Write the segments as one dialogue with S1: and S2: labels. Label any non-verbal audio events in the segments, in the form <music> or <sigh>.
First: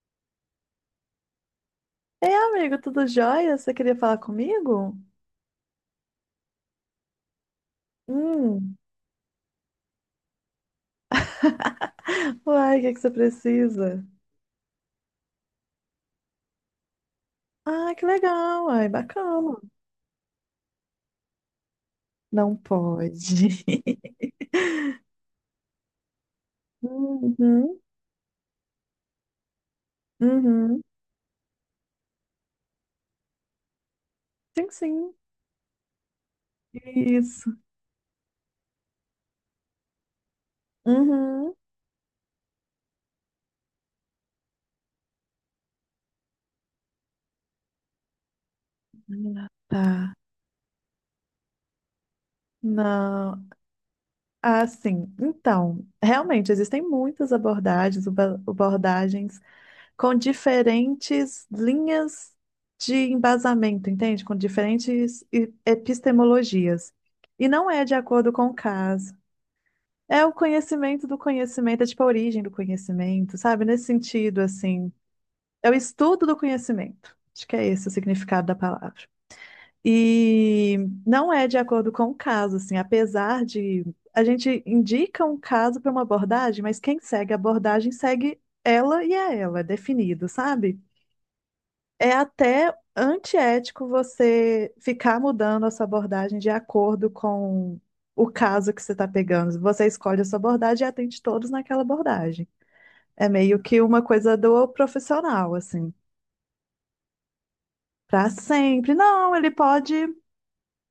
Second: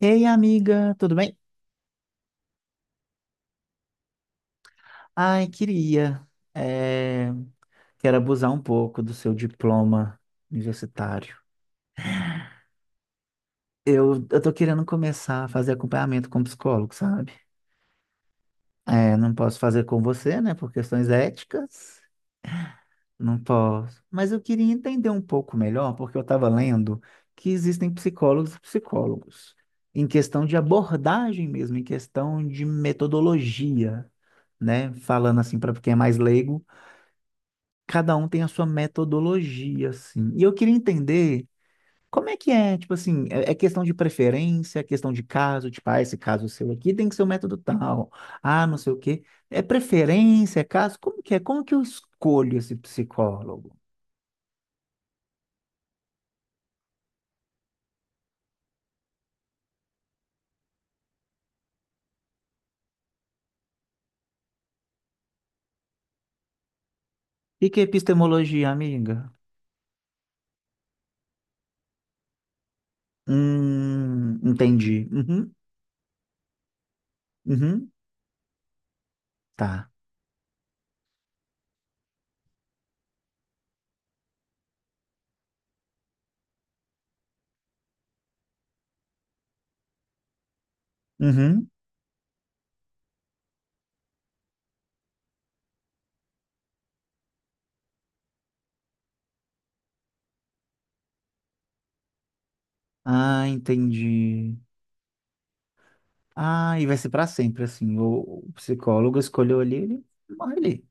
S1: Ei, amiga, tudo bem?
S2: Ei, amigo, tudo jóia? Você queria falar comigo?
S1: Ai, queria. eh, Quero abusar um
S2: Hum.
S1: pouco do seu diploma universitário.
S2: <laughs> Uai, o que que você precisa?
S1: Eu tô querendo começar a fazer acompanhamento com psicólogo, sabe?
S2: Ah, que legal, uai,
S1: É, não
S2: bacana.
S1: posso fazer com você, né, por questões éticas.
S2: Não pode.
S1: Não posso. Mas eu queria
S2: <laughs>
S1: entender um pouco melhor, porque eu estava lendo que
S2: Uhum,
S1: existem psicólogos e psicólogos, em questão de
S2: uhum.
S1: abordagem mesmo, em questão de metodologia,
S2: Sim,
S1: né?
S2: sim.
S1: Falando assim para quem é mais leigo.
S2: Isso.
S1: Cada um tem a sua metodologia, assim. E eu queria entender
S2: Uhum.
S1: como é que é, tipo assim, é questão de preferência, é questão de caso, tipo, ah, esse caso seu aqui tem que ser o método tal, ah, não sei o quê.
S2: Ah,
S1: É
S2: tá.
S1: preferência, é caso? Como que é? Como que eu escolho esse
S2: Não.
S1: psicólogo?
S2: Ah, sim. Então, realmente, existem muitas abordagens, abordagens com diferentes linhas de embasamento, entende? Com diferentes epistemologias. E
S1: E
S2: não
S1: que é
S2: é de acordo com o
S1: epistemologia,
S2: caso.
S1: amiga?
S2: É o conhecimento do conhecimento, é tipo a origem do conhecimento, sabe? Nesse sentido, assim,
S1: Entendi. Uhum,
S2: é o estudo do conhecimento. Acho que é esse
S1: uhum,
S2: o significado da palavra.
S1: tá.
S2: E não é de acordo com o caso, assim, apesar de a gente indica um caso para uma abordagem, mas quem segue a abordagem segue ela e é ela, é definido, sabe?
S1: Uhum.
S2: É até antiético você ficar mudando a sua abordagem de acordo com o caso que você está pegando. Você escolhe a sua abordagem e atende todos naquela abordagem. É
S1: Ah,
S2: meio que uma coisa
S1: entendi.
S2: do profissional, assim,
S1: Ah, e vai ser para sempre, assim.
S2: para
S1: O
S2: sempre.
S1: psicólogo
S2: Não,
S1: escolheu ali, ele morre ali.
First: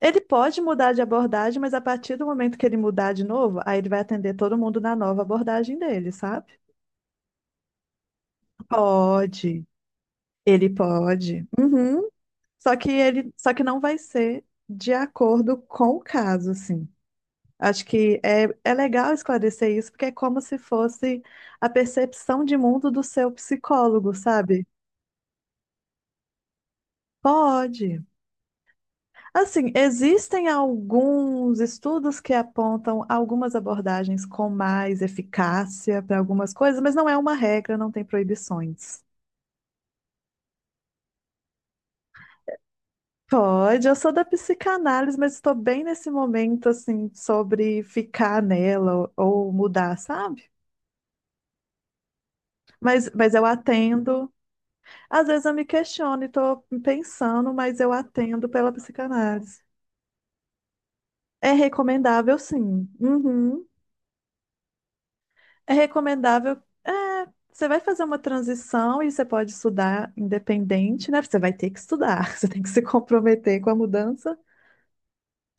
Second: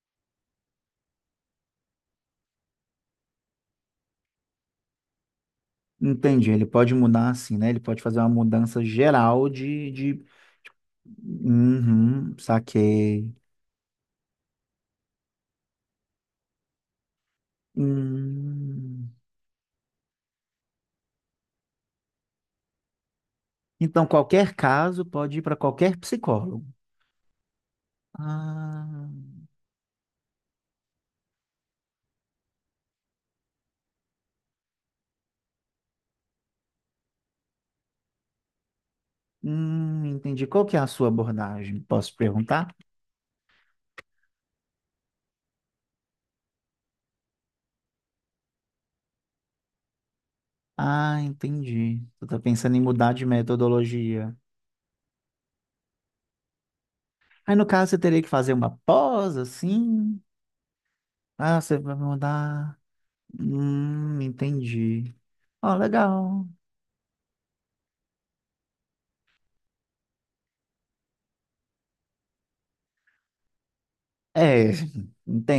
S2: ele pode mudar de abordagem, mas a partir do momento que ele mudar de novo, aí ele vai atender todo mundo na nova abordagem dele,
S1: Entendi,
S2: sabe?
S1: ele pode mudar assim, né? Ele pode fazer uma mudança geral
S2: Pode.
S1: de...
S2: Ele pode. Uhum.
S1: Uhum,
S2: Só que ele,
S1: saquei.
S2: só que não vai ser de acordo com o caso, assim. Acho que é, é legal
S1: Hum.
S2: esclarecer isso, porque é como se fosse a percepção de mundo do seu
S1: Então,
S2: psicólogo,
S1: qualquer
S2: sabe?
S1: caso pode ir para qualquer psicólogo.
S2: Pode.
S1: Ah,
S2: Assim, existem alguns estudos que apontam algumas abordagens com mais eficácia para algumas coisas, mas não é uma regra, não tem proibições.
S1: entendi. Qual que é a sua abordagem? Posso perguntar?
S2: Pode, eu sou da psicanálise, mas estou bem nesse momento, assim, sobre ficar nela ou mudar, sabe?
S1: Ah, entendi. Você está pensando em
S2: Mas,
S1: mudar de
S2: mas eu atendo.
S1: metodologia.
S2: Às vezes eu me questiono e estou pensando,
S1: Aí, no
S2: mas
S1: caso,
S2: eu
S1: você teria que
S2: atendo
S1: fazer
S2: pela
S1: uma pós,
S2: psicanálise.
S1: assim?
S2: É
S1: Ah, você vai
S2: recomendável,
S1: mudar.
S2: sim. Uhum.
S1: Entendi.
S2: É
S1: Ó, legal.
S2: recomendável. Você vai fazer uma transição e você pode estudar independente, né? Você vai ter que estudar, <laughs> você tem que se comprometer com a mudança.
S1: É,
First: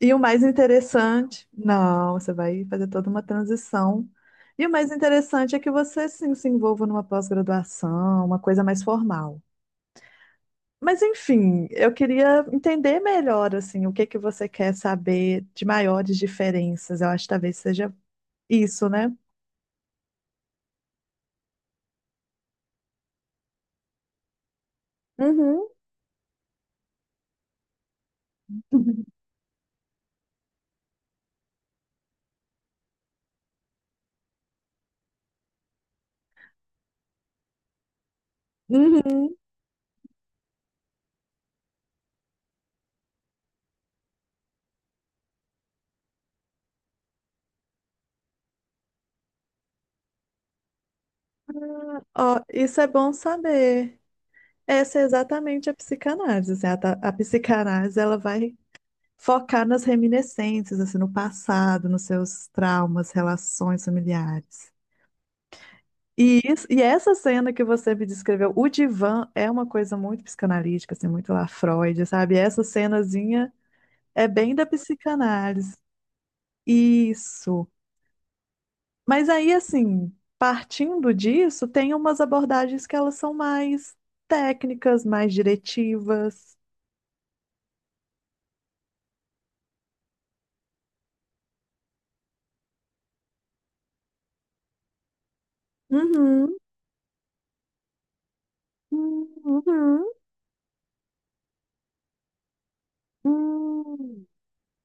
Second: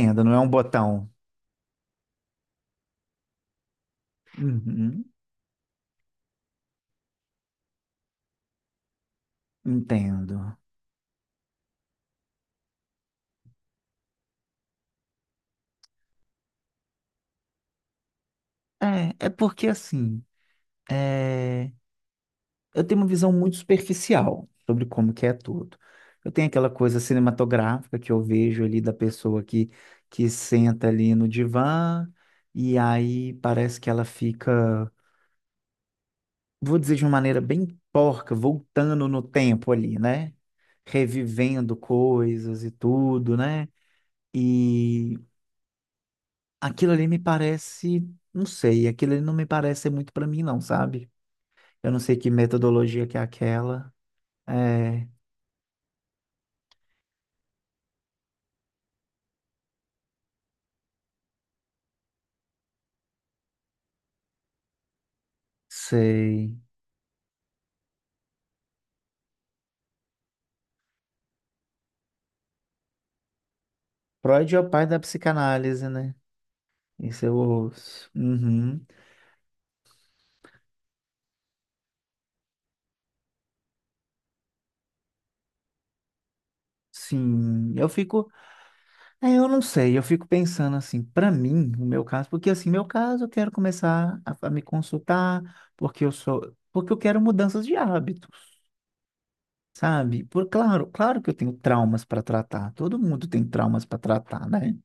S2: E o
S1: não é
S2: mais
S1: um botão.
S2: interessante, não, você vai fazer toda uma transição. E o mais
S1: Uhum,
S2: interessante é que você sim se envolva numa pós-graduação, uma coisa mais formal.
S1: entendo.
S2: Mas enfim, eu queria entender melhor assim, o que que você quer saber de maiores diferenças. Eu acho que talvez seja isso, né?
S1: É, é porque assim, é, eu tenho uma visão muito superficial sobre como que é
S2: Uhum.
S1: tudo. Eu tenho aquela coisa cinematográfica que eu vejo ali da
S2: <laughs>
S1: pessoa que senta ali no divã e aí parece que ela fica, vou dizer de uma maneira bem porca, voltando no
S2: Uhum.
S1: tempo ali, né? Revivendo coisas e tudo, né? Aquilo ali me parece, não sei, aquilo ali não me parece ser muito para mim, não, sabe? Eu não sei que
S2: Ó, isso é
S1: metodologia
S2: bom
S1: que é aquela.
S2: saber. Essa é
S1: É,
S2: exatamente a psicanálise. Assim, a psicanálise ela vai focar nas reminiscências, assim, no passado, nos seus traumas, relações familiares. E,
S1: sei.
S2: isso, e essa cena que você me descreveu, o divã é uma coisa muito psicanalítica, assim, muito lá Freud, sabe? Essa cenazinha é
S1: Freud
S2: bem
S1: é
S2: da
S1: o pai da
S2: psicanálise.
S1: psicanálise, né? Isso eu
S2: Isso.
S1: ouço. Uhum.
S2: Mas aí, assim, partindo disso, tem umas abordagens que elas são mais técnicas, mais diretivas.
S1: Sim, eu fico. É, eu não sei, eu fico pensando assim, para mim, o meu caso, porque assim, meu caso, eu quero começar a me consultar, porque eu sou.
S2: Uhum,
S1: Porque eu quero mudanças de hábitos,
S2: uhum,
S1: sabe? Por claro, claro que eu tenho traumas para tratar. Todo mundo tem traumas para
S2: uhum,
S1: tratar, né?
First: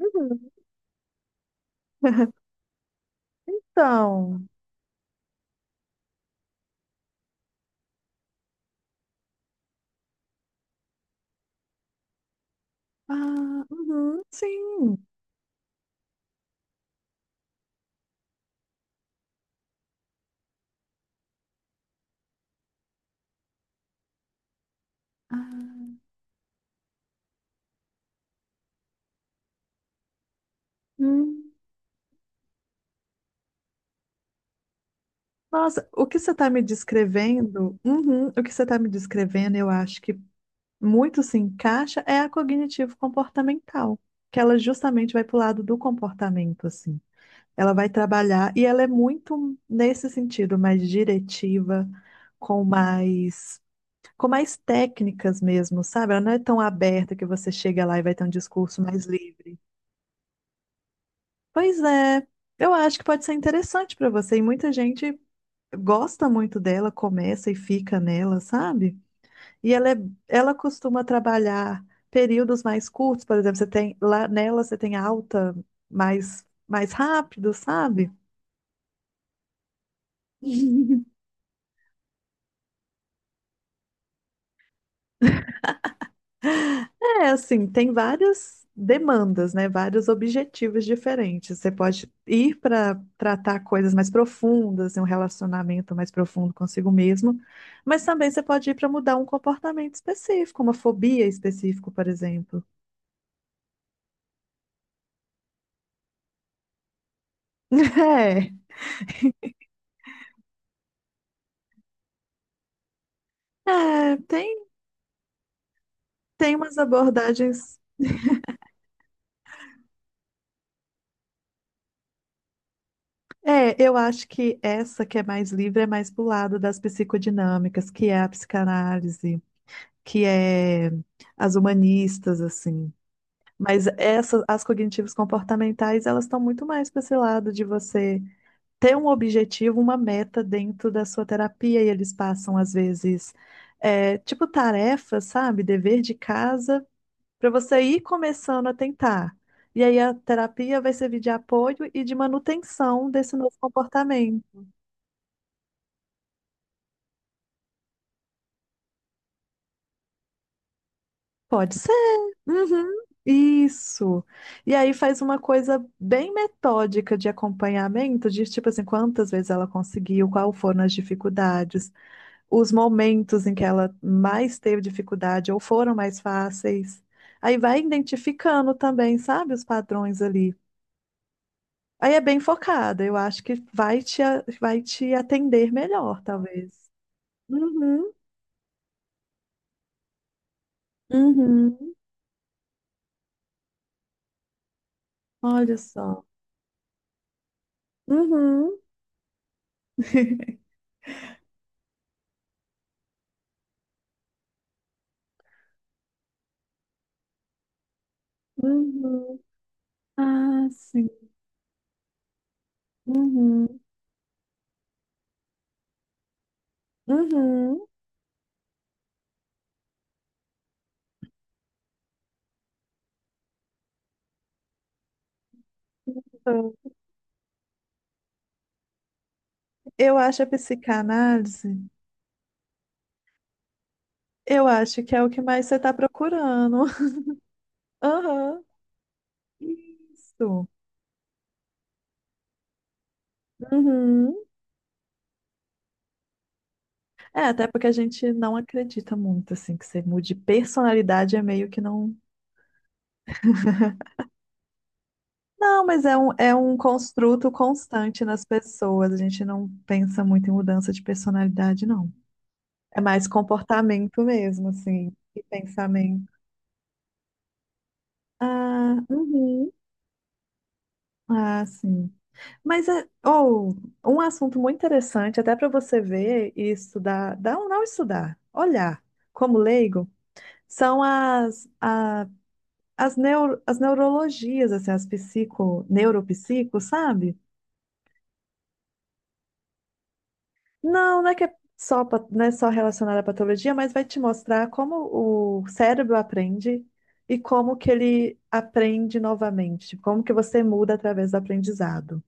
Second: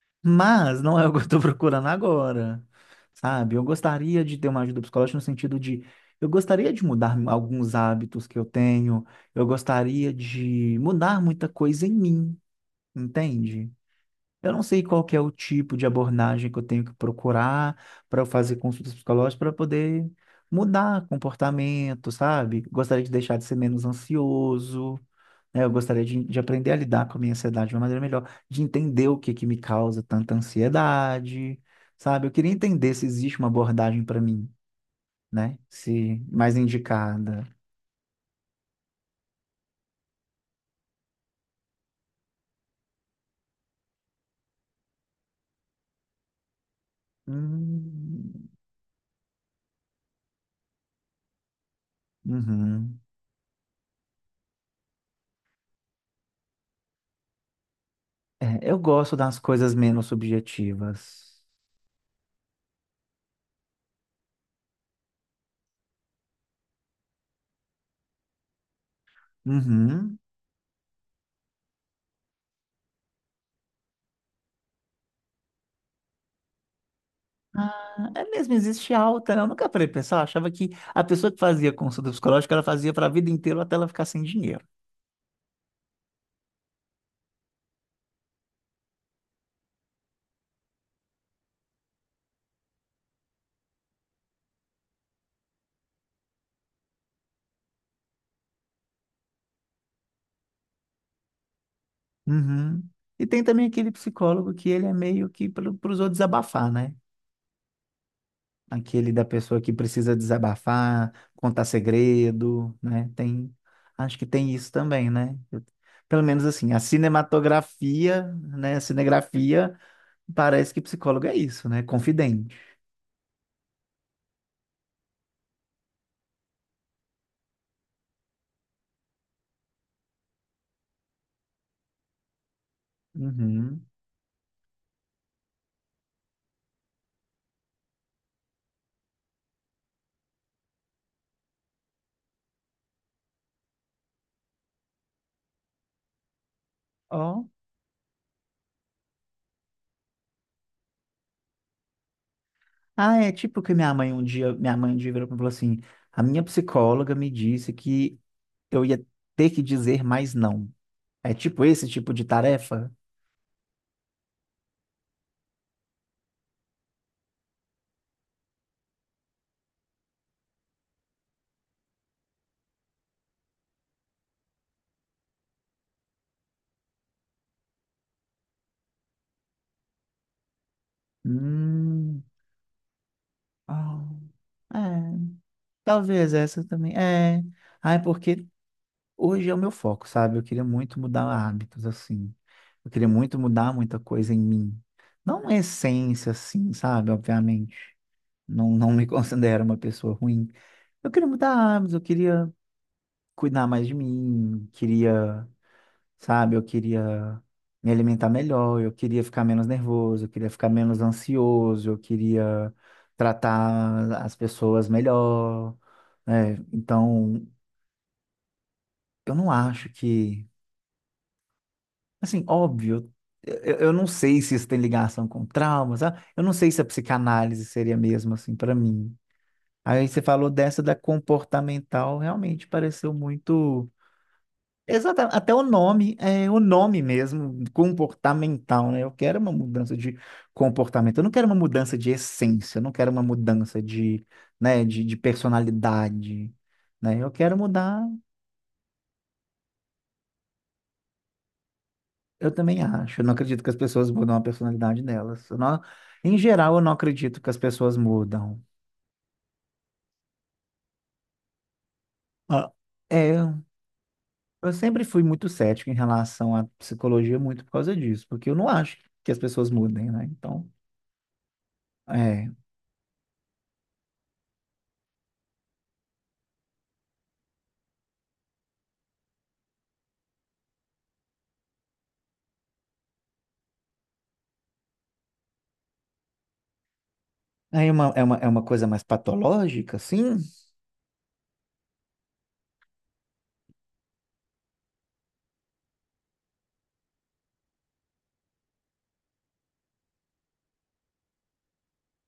S2: uhum.
S1: Mas não é o que eu estou procurando
S2: <laughs>
S1: agora, sabe? Eu gostaria de
S2: Então,
S1: ter uma ajuda psicológica no sentido de eu gostaria de mudar alguns hábitos que eu tenho, eu gostaria de mudar muita coisa em mim,
S2: ah,
S1: entende?
S2: uhum,
S1: Eu não sei
S2: sim.
S1: qual que é o tipo de abordagem que eu tenho que procurar para eu fazer consultas psicológicas para poder mudar comportamento, sabe? Gostaria de deixar de ser menos ansioso, né? Eu
S2: Ah,
S1: gostaria de aprender a lidar com a minha ansiedade de uma maneira melhor, de entender o que que me causa tanta
S2: hum.
S1: ansiedade, sabe? Eu queria entender se existe uma abordagem para mim, né?
S2: Nossa, o que
S1: Se
S2: você está
S1: mais
S2: me
S1: indicada.
S2: descrevendo, uhum, o que você está me descrevendo, eu acho que muito se encaixa é a cognitivo-comportamental, que ela justamente vai para o lado do comportamento, assim. Ela vai
S1: Hum,
S2: trabalhar e ela é muito nesse sentido, mais diretiva, com
S1: uhum.
S2: mais, com mais técnicas mesmo, sabe? Ela não é tão aberta que você chega lá e vai ter um
S1: É, eu
S2: discurso mais
S1: gosto das
S2: livre.
S1: coisas menos subjetivas.
S2: Pois é, eu acho que pode ser interessante para você. E muita gente gosta muito dela, começa e fica nela, sabe? E ela, é,
S1: Uhum.
S2: ela costuma trabalhar períodos mais curtos, por exemplo, você tem lá nela você tem alta mais rápido,
S1: Ah,
S2: sabe?
S1: é mesmo, existe alta, né? Eu nunca parei pra pensar, eu achava que a
S2: <laughs>
S1: pessoa que fazia consulta psicológica, ela fazia para a vida inteira até ela ficar sem dinheiro.
S2: É assim, tem várias demandas, né? Vários objetivos diferentes. Você pode ir para tratar coisas mais profundas, um relacionamento mais profundo consigo mesmo, mas também você pode ir para mudar um comportamento específico, uma fobia específica, por exemplo. <laughs>
S1: Uhum. E tem também aquele psicólogo que ele é meio que para os outros desabafar, né?
S2: É,
S1: Aquele da pessoa que precisa desabafar, contar segredo, né? Tem,
S2: é,
S1: acho que tem
S2: tem,
S1: isso também, né? Eu- pelo menos
S2: tem
S1: assim,
S2: umas
S1: a
S2: abordagens.
S1: cinematografia, né? A cinegrafia parece que psicólogo é isso, né? Confidente.
S2: É, eu acho que essa que é mais livre é mais pro lado das psicodinâmicas, que é a psicanálise, que é as humanistas, assim.
S1: Uhum.
S2: Mas essas, as cognitivas comportamentais, elas estão muito mais para esse lado de você ter um objetivo, uma meta dentro da sua terapia, e eles passam, às vezes, é, tipo tarefa, sabe? Dever de casa,
S1: Ó.
S2: para você ir começando a tentar. E aí a terapia vai servir de apoio e de manutenção
S1: Ah, é
S2: desse novo
S1: tipo que minha mãe um dia,
S2: comportamento.
S1: minha mãe um dia virou para mim e falou assim: a minha psicóloga me disse que eu ia ter que dizer mais não. É tipo
S2: Pode.
S1: esse tipo de tarefa?
S2: Uhum, isso. E aí faz uma coisa bem metódica de acompanhamento, de tipo assim, quantas vezes ela conseguiu, qual foram as dificuldades, os momentos em que ela mais teve dificuldade ou foram mais fáceis. Aí vai identificando também, sabe, os padrões ali. Aí é
S1: Hum,
S2: bem focada, eu acho que vai
S1: ah,
S2: te,
S1: é,
S2: vai te atender melhor,
S1: talvez essa
S2: talvez.
S1: também. É, ah, é
S2: Uhum,
S1: porque hoje é o meu foco, sabe? Eu queria muito mudar hábitos,
S2: uhum.
S1: assim. Eu queria muito mudar muita coisa em mim. Não uma
S2: Olha só.
S1: essência, assim, sabe? Obviamente. Não,
S2: Uhum.
S1: não me <laughs> considero uma pessoa ruim.
S2: <laughs>
S1: Eu queria mudar hábitos, eu queria cuidar mais de mim, queria, sabe? Eu queria me alimentar melhor, eu queria
S2: Uhum.
S1: ficar menos nervoso, eu queria
S2: Ah,
S1: ficar menos
S2: sim.
S1: ansioso, eu queria
S2: Uhum,
S1: tratar as pessoas melhor, né? Então,
S2: uhum.
S1: eu não acho que, assim, óbvio, eu não sei se isso tem ligação com traumas, sabe? Eu não sei
S2: Então,
S1: se a psicanálise seria mesmo assim para mim. Aí
S2: eu
S1: você
S2: acho a
S1: falou dessa da
S2: psicanálise,
S1: comportamental, realmente pareceu muito.
S2: eu acho que é o
S1: Exatamente,
S2: que
S1: até o
S2: mais você está
S1: nome, é o
S2: procurando.
S1: nome
S2: <laughs>
S1: mesmo,
S2: Aham,
S1: comportamental, né? Eu quero uma mudança de
S2: isso.
S1: comportamento, eu não quero uma mudança de essência, eu não quero uma mudança
S2: Uhum.
S1: né, de personalidade, né? Eu
S2: É,
S1: quero
S2: até porque a
S1: mudar,
S2: gente não acredita muito, assim, que você mude personalidade, é meio que não.
S1: eu também acho, eu não acredito que as pessoas mudam a personalidade delas. Eu não-
S2: Não, mas
S1: em
S2: é
S1: geral,
S2: um
S1: eu não acredito que
S2: construto
S1: as pessoas
S2: constante nas
S1: mudam.
S2: pessoas. A gente não pensa muito em mudança de personalidade, não.
S1: Ah,
S2: É mais
S1: é,
S2: comportamento mesmo,
S1: eu sempre
S2: assim,
S1: fui
S2: e
S1: muito cético em
S2: pensamento.
S1: relação à psicologia, muito por causa disso, porque eu não
S2: Ah,
S1: acho que as pessoas
S2: uhum.
S1: mudem, né? Então,
S2: Ah, sim.
S1: é.
S2: Mas é ou um assunto muito interessante, até para você ver e estudar, dá ou não estudar, olhar como leigo, são as, as, neuro, as neurologias, assim, as psico, neuropsico, sabe?
S1: Aí é uma, é uma coisa mais patológica, assim?
S2: Não, não é que é só, não é só relacionada à patologia, mas vai te mostrar como o cérebro aprende e como que ele aprende novamente, como que você muda através do aprendizado.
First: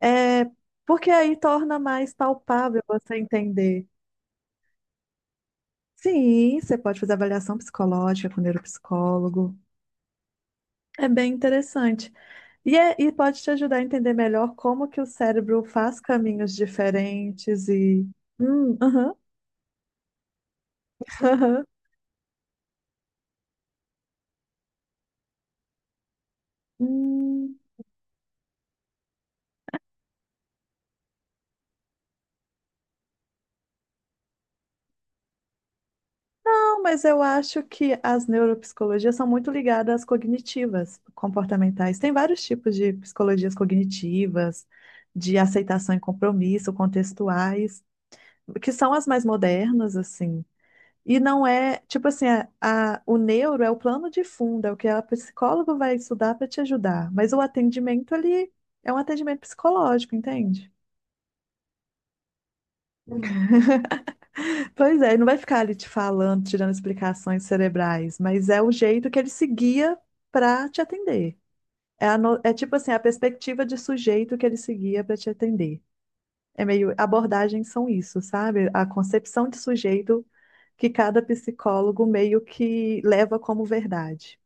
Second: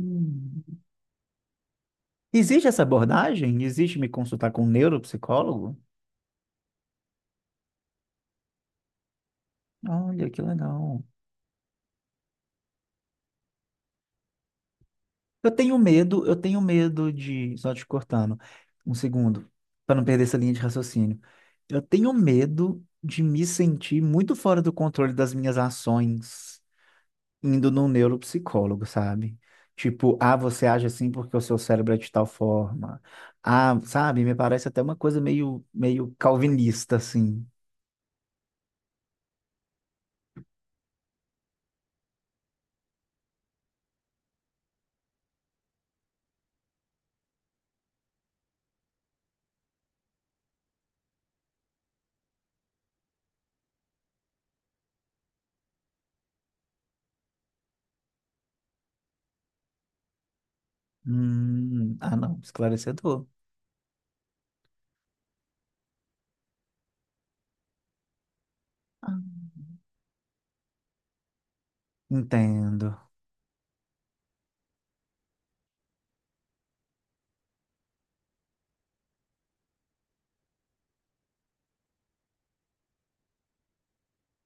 S2: É, porque aí torna mais
S1: Existe essa
S2: palpável você
S1: abordagem?
S2: entender.
S1: Existe me consultar com um neuropsicólogo?
S2: Sim, você pode fazer avaliação psicológica com neuropsicólogo.
S1: Olha, que legal.
S2: É bem interessante. E, e pode te ajudar a entender melhor como que o cérebro faz
S1: Eu
S2: caminhos
S1: tenho medo de.
S2: diferentes
S1: Só te
S2: e...
S1: cortando, um
S2: Aham,
S1: segundo, para não perder essa linha de raciocínio.
S2: <laughs> aham.
S1: Eu tenho medo de me sentir muito fora do controle das minhas ações
S2: Hum,
S1: indo num neuropsicólogo, sabe? Tipo, ah, você age assim porque o seu cérebro é de tal forma. Ah, sabe? Me parece até uma coisa meio, meio
S2: não,
S1: calvinista,
S2: mas eu
S1: assim.
S2: acho que as neuropsicologias são muito ligadas às cognitivas, comportamentais. Tem vários tipos de psicologias cognitivas, de aceitação e compromisso, contextuais, que são as mais modernas, assim. E não é, tipo assim, a, o neuro é o plano de fundo, é o que a psicóloga vai estudar para te ajudar. Mas o atendimento ali é um atendimento psicológico, entende?
S1: Ah, não,
S2: Uhum.
S1: esclarecedor.
S2: <laughs> Pois é, ele não vai ficar ali te falando, tirando explicações cerebrais, mas é o jeito
S1: Ah,
S2: que ele seguia para te atender. É, a é tipo
S1: entendo,
S2: assim, a perspectiva de sujeito que ele seguia para te atender. É meio, abordagens são isso, sabe? A concepção de sujeito que cada psicólogo meio que leva como verdade.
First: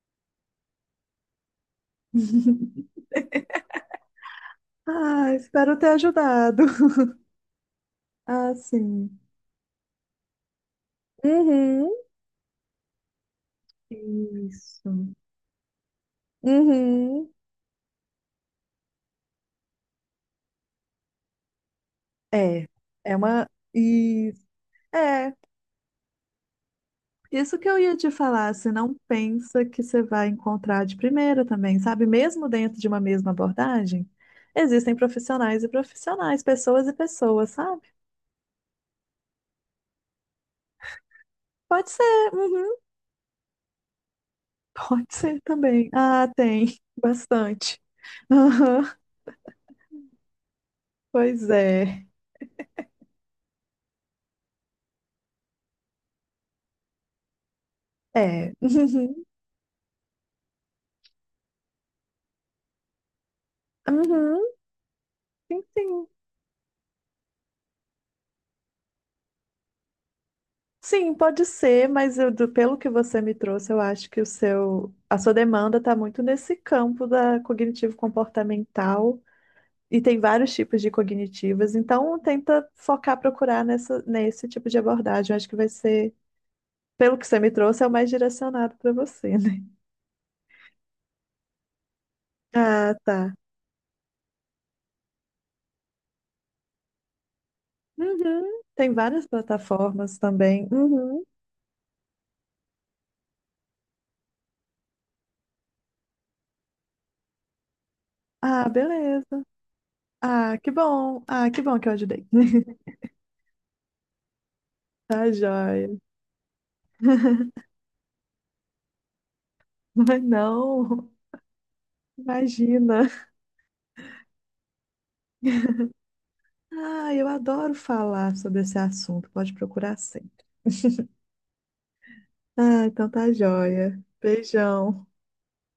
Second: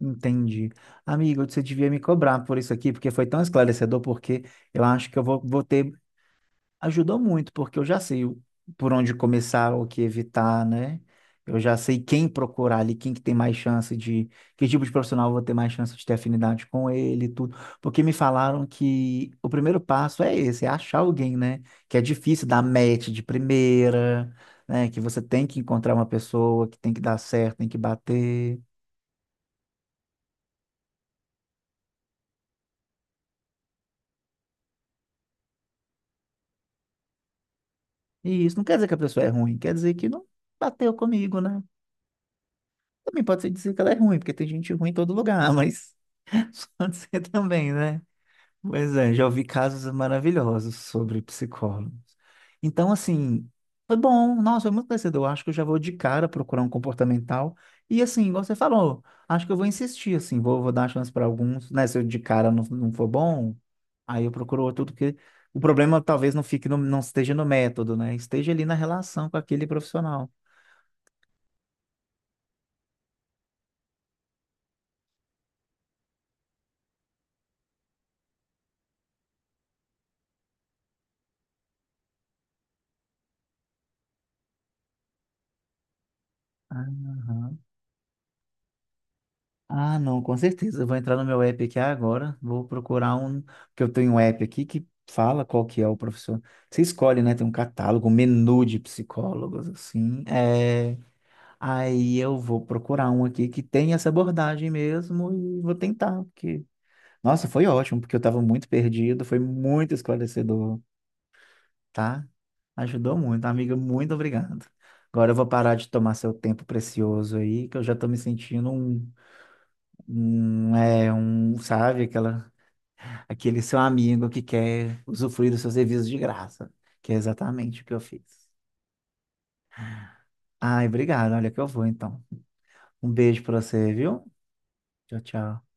S1: entendi. Amigo, você devia me cobrar por isso aqui,
S2: <laughs>
S1: porque foi tão esclarecedor, porque eu acho que eu
S2: Ah,
S1: vou
S2: espero ter
S1: ter
S2: ajudado. <laughs>
S1: ajudou muito, porque eu já sei o-
S2: Ah,
S1: por onde
S2: sim.
S1: começar, o que evitar, né? Eu já
S2: Uhum,
S1: sei quem procurar ali, quem que tem mais chance de... Que tipo de
S2: isso.
S1: profissional eu vou ter mais chance de ter afinidade com ele e
S2: Uhum.
S1: tudo. Porque me falaram que o primeiro passo é esse, é achar alguém, né? Que é difícil dar
S2: É,
S1: match
S2: é
S1: de
S2: uma. E,
S1: primeira, né? Que você
S2: é,
S1: tem que encontrar uma pessoa, que tem que dar certo,
S2: isso
S1: tem
S2: que
S1: que
S2: eu ia te falar.
S1: bater.
S2: Você não pensa que você vai encontrar de primeira também, sabe? Mesmo dentro de uma mesma abordagem, existem profissionais e profissionais, pessoas e pessoas, sabe?
S1: E isso não quer dizer que a pessoa é ruim, quer dizer que não bateu comigo, né?
S2: Pode ser, uhum,
S1: Também pode ser dizer que ela é ruim, porque tem gente
S2: <laughs>
S1: ruim em
S2: pode
S1: todo
S2: ser
S1: lugar, <laughs>
S2: também.
S1: mas...
S2: Ah,
S1: <laughs>
S2: tem,
S1: Pode ser também,
S2: bastante.
S1: né?
S2: <laughs> Aham,
S1: Pois é, já ouvi casos maravilhosos sobre
S2: pois
S1: psicólogos.
S2: é.
S1: Então, assim, foi bom, nossa, foi muito conhecedor. Acho que eu já vou de cara procurar um comportamental. E assim, igual
S2: É.
S1: você falou,
S2: <laughs>
S1: acho que eu vou insistir, assim, vou dar chance para alguns, né? Se eu de cara não for bom,
S2: Uhum,
S1: aí eu
S2: uhum.
S1: procuro outro, porque o
S2: Sim,
S1: problema
S2: sim.
S1: talvez não fique no, não esteja no método, né? Esteja ali na relação com aquele profissional.
S2: Sim, pode ser, mas eu, pelo que você me trouxe, eu acho que o seu, a sua demanda está muito nesse campo da cognitivo-comportamental e tem vários tipos de cognitivas, então tenta focar, procurar nessa, nesse tipo de abordagem. Eu acho que vai ser, pelo que você me
S1: Aham.
S2: trouxe, é o mais direcionado para você, né? <laughs>
S1: Ah, não, com certeza. Eu vou entrar no meu app aqui agora. Vou
S2: Ah,
S1: procurar
S2: tá.
S1: um. Porque eu tenho um app aqui que fala qual que é o professor. Você escolhe, né? Tem um catálogo, um
S2: Uhum.
S1: menu de
S2: Tem várias
S1: psicólogos,
S2: plataformas
S1: assim.
S2: também.
S1: É...
S2: Uhum.
S1: aí eu vou procurar um aqui que tem essa abordagem mesmo e vou tentar. Porque... nossa, foi ótimo, porque eu estava muito
S2: Ah,
S1: perdido. Foi
S2: beleza.
S1: muito
S2: Ah, que
S1: esclarecedor,
S2: bom. Ah, que bom que eu
S1: tá?
S2: ajudei. <laughs>
S1: Ajudou muito. Amiga, muito obrigado. Agora
S2: Tá
S1: eu vou parar de
S2: joia.
S1: tomar seu tempo precioso aí, que eu já estou me sentindo um.
S2: Mas
S1: Um,
S2: não.
S1: é um, sabe, aquela,
S2: Imagina.
S1: aquele seu amigo que quer usufruir dos seus serviços de graça, que
S2: Ah,
S1: é
S2: eu adoro
S1: exatamente o que eu fiz.
S2: falar sobre esse assunto. Pode procurar sempre.
S1: Ai,
S2: <laughs>
S1: obrigado, olha que eu vou então.
S2: Ah, então
S1: Um
S2: tá
S1: beijo pra você,
S2: joia.
S1: viu?
S2: Beijão.
S1: Tchau, tchau.